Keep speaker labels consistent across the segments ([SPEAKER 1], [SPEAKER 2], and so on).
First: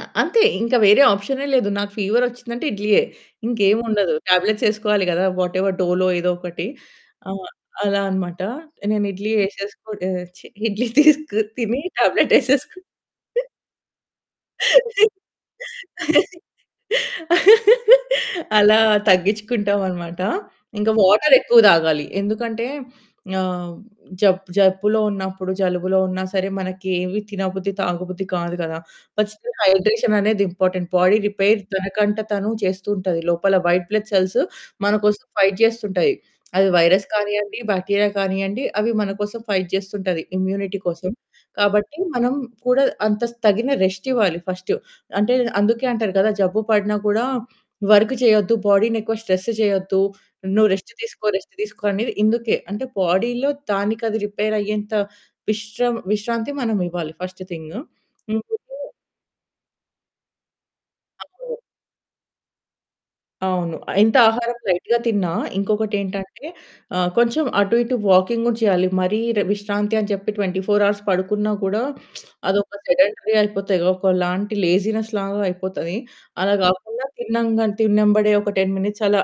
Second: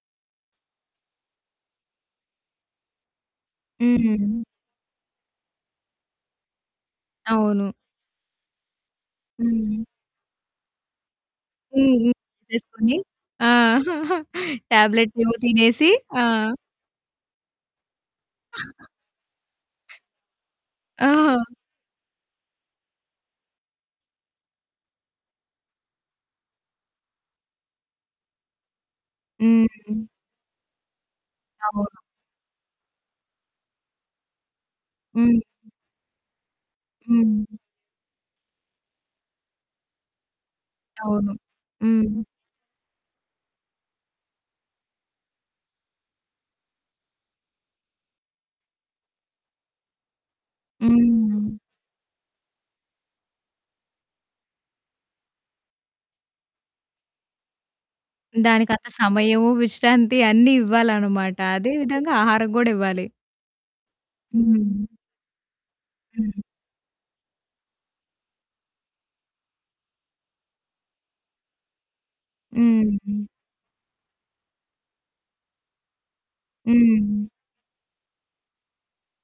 [SPEAKER 1] ఆ! అంతే ఇంకా వేరే ఆప్షనే లేదు. నాకు ఫీవరొచ్చిందంటే ఇడ్లీయే. ఇంకేమి ఉండదు.
[SPEAKER 2] హుహు.
[SPEAKER 1] టాబ్లెట్సేసుకోవాలి గదా! వాటెవర్ డోలో ఏదో ఒకటి ఆహ్,
[SPEAKER 2] అవును.
[SPEAKER 1] అలా అన్నమాట. నేను ఇడ్లీ
[SPEAKER 2] హ్మ్.
[SPEAKER 1] ఎసేసుకుని ఆహ్, ఛీ ఇడ్లీ తిసుకు తిని
[SPEAKER 2] హుహు.
[SPEAKER 1] టాబ్లెట్ ఏసేసుకొని
[SPEAKER 2] తీసుకొని. ఆ! టాబ్లెట్స్ ఏవో తినేసి. ఆ!
[SPEAKER 1] అలా తగ్గించుకుంటామన్నమాట. ఇంకా
[SPEAKER 2] ఆహా!
[SPEAKER 1] వాటరెక్కువ తాగాలి. ఎందుకంటే ఆహ్, జబ్ జబ్బులో ఉన్నప్పుడు జలుబులో ఉన్నా సరే, మనకి ఏమి తినబుద్ది తాగబుద్ధి కాదు గదా! ఫస్టు
[SPEAKER 2] హ్మ్.
[SPEAKER 1] హైడ్రేషననేది ఇంపార్టెంట్. బాడీ రిపేర్
[SPEAKER 2] అవును.
[SPEAKER 1] తనకంట తను చేస్తూ ఉంటది. లోపల వైట్ బ్లడ్ సెల్స్ మనకోసం
[SPEAKER 2] హ్మ్.
[SPEAKER 1] ఫైట్ చేస్తుంటాయి. అది వైరస్
[SPEAKER 2] హ్మ్.
[SPEAKER 1] కానియ్యండి, బాక్టీరియా కానీయండి అవి మన కోసం ఫైట్ చేస్తుంటది ఇమ్యూనిటీ కోసం.
[SPEAKER 2] అవును.
[SPEAKER 1] కాబట్టి
[SPEAKER 2] హ్మ్.
[SPEAKER 1] మనం కూడా అంత తగిన రెస్టివ్వాలి ఫస్టు. అంటే అందుకే అంటారు కదా జబ్బు పడినా కూడా వర్క్ చేయొద్దు, బాడీ‌ని ఎక్కువ స్ట్రెస్ చేయొద్దు, నువ్వు రెస్ట్ తీసుకో, రెస్ట్
[SPEAKER 2] హుహు.
[SPEAKER 1] తీసుకో అనేది ఇందుకే. అంటే బాడీలో దానికది రిపేర్ అయ్యేంత విశ్రాం విశ్రాంతి మనమివ్వాలి ఫస్ట్ థింగు. ఇంకోటి
[SPEAKER 2] దానికంత సమయము, విశ్రాంతి అన్నీ ఇవ్వాలనమాట.
[SPEAKER 1] అవును.
[SPEAKER 2] అదే విధంగా ఆహారం గూడా ఇవ్వాలి.
[SPEAKER 1] అవును. ఎంత ఆహారం
[SPEAKER 2] హ్మ్.
[SPEAKER 1] లైట్‌గా తిన్నా ఇంకొకటి
[SPEAKER 2] హ్మ్.
[SPEAKER 1] ఏంటంటే, ఆహ్, కొంచెం అటు, ఇటు వాకింగ్ కూడా చేయాలి, మరీ ర్ విశ్రాంతి అని చెప్పి 24 పడుకున్నా కూడా, అదొక
[SPEAKER 2] హ్మ్.
[SPEAKER 1] సెడంటరీ అయిపోతది, ఒకలాంటి లేజినెస్ లాగా అయిపోతది. అలా గాకుండా
[SPEAKER 2] హ్మ్.
[SPEAKER 1] తిన్నంగ తిన్నంబడే ఒక 10 మినిట్స్ అలా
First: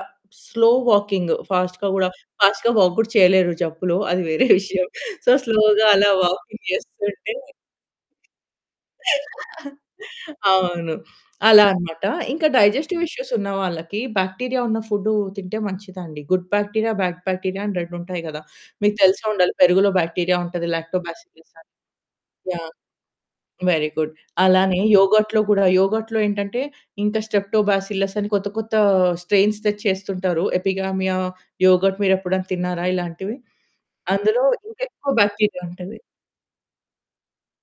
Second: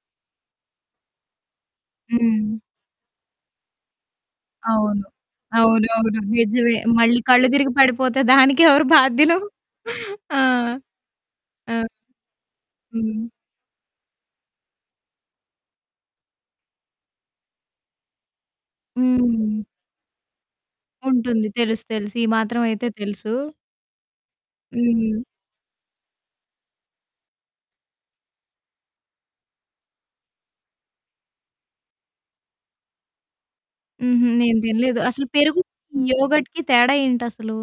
[SPEAKER 1] స్లో వాకింగ్ ఫాస్ట్‌గా గూడా
[SPEAKER 2] హ్మ్.
[SPEAKER 1] ఫాస్ట్‌గా వాక్ గూడా చేయలేరు జబ్బులో అది వేరే విషయం.
[SPEAKER 2] అవును.
[SPEAKER 1] సో, స్లో‌గా అలా
[SPEAKER 2] అవునవును.
[SPEAKER 1] వాకింగ్
[SPEAKER 2] నిజమే మళ్ళీ
[SPEAKER 1] చేస్తుంటే
[SPEAKER 2] కళ్ళు తిరిగి పడిపోతే దానికెవరు బాధ్యులు? ఆ!
[SPEAKER 1] అవును. అలా
[SPEAKER 2] ఆ!
[SPEAKER 1] అన్నమాట. ఇంకా డైజెస్టివ్
[SPEAKER 2] హ్మ్.
[SPEAKER 1] ఇష్యూసున్న వాళ్ళకి బాక్టీరియా ఉన్న ఫుడ్డు తింటే మంచిదండి. గుడ్ బాక్టీరియా, బాడ్ బాక్టీరియా అని 2 ఉంటాయి గదా! మీకు తెలిసే ఉండాలి
[SPEAKER 2] హ్మ్.
[SPEAKER 1] పెరుగులో బాక్టీరియా ఉంటది.
[SPEAKER 2] ఉంటుంది.
[SPEAKER 1] లాక్టోబాసిల్లసని.
[SPEAKER 2] తెలుసు, తెలుసు. ఈ
[SPEAKER 1] యాహ్!
[SPEAKER 2] మాత్రమయితే తెలుసు.
[SPEAKER 1] Very good. అలానే
[SPEAKER 2] హ్మ్.
[SPEAKER 1] యోగర్ట్‌లో కూడా, యోగర్ట్‌లో ఏంటంటే ఇంకా స్ట్రెప్టోబాసిల్లస్ అని కొత్త, కొత్త స్ట్రెయిన్స్ తెచ్చి చేస్తుంటారు. ఎపిగామియా యోగర్ట్ మీరు ఎప్పుడైనా తిన్నారా ఇలాంటివి?
[SPEAKER 2] హుహు.
[SPEAKER 1] అందులో
[SPEAKER 2] నేను తినలేదు.
[SPEAKER 1] ఇంకెక్కువ
[SPEAKER 2] అసలు పెరుగు,
[SPEAKER 1] బాక్టీరియా ఉంటది.
[SPEAKER 2] యోగర్ట్‌కి తేడా ఏంటసలు?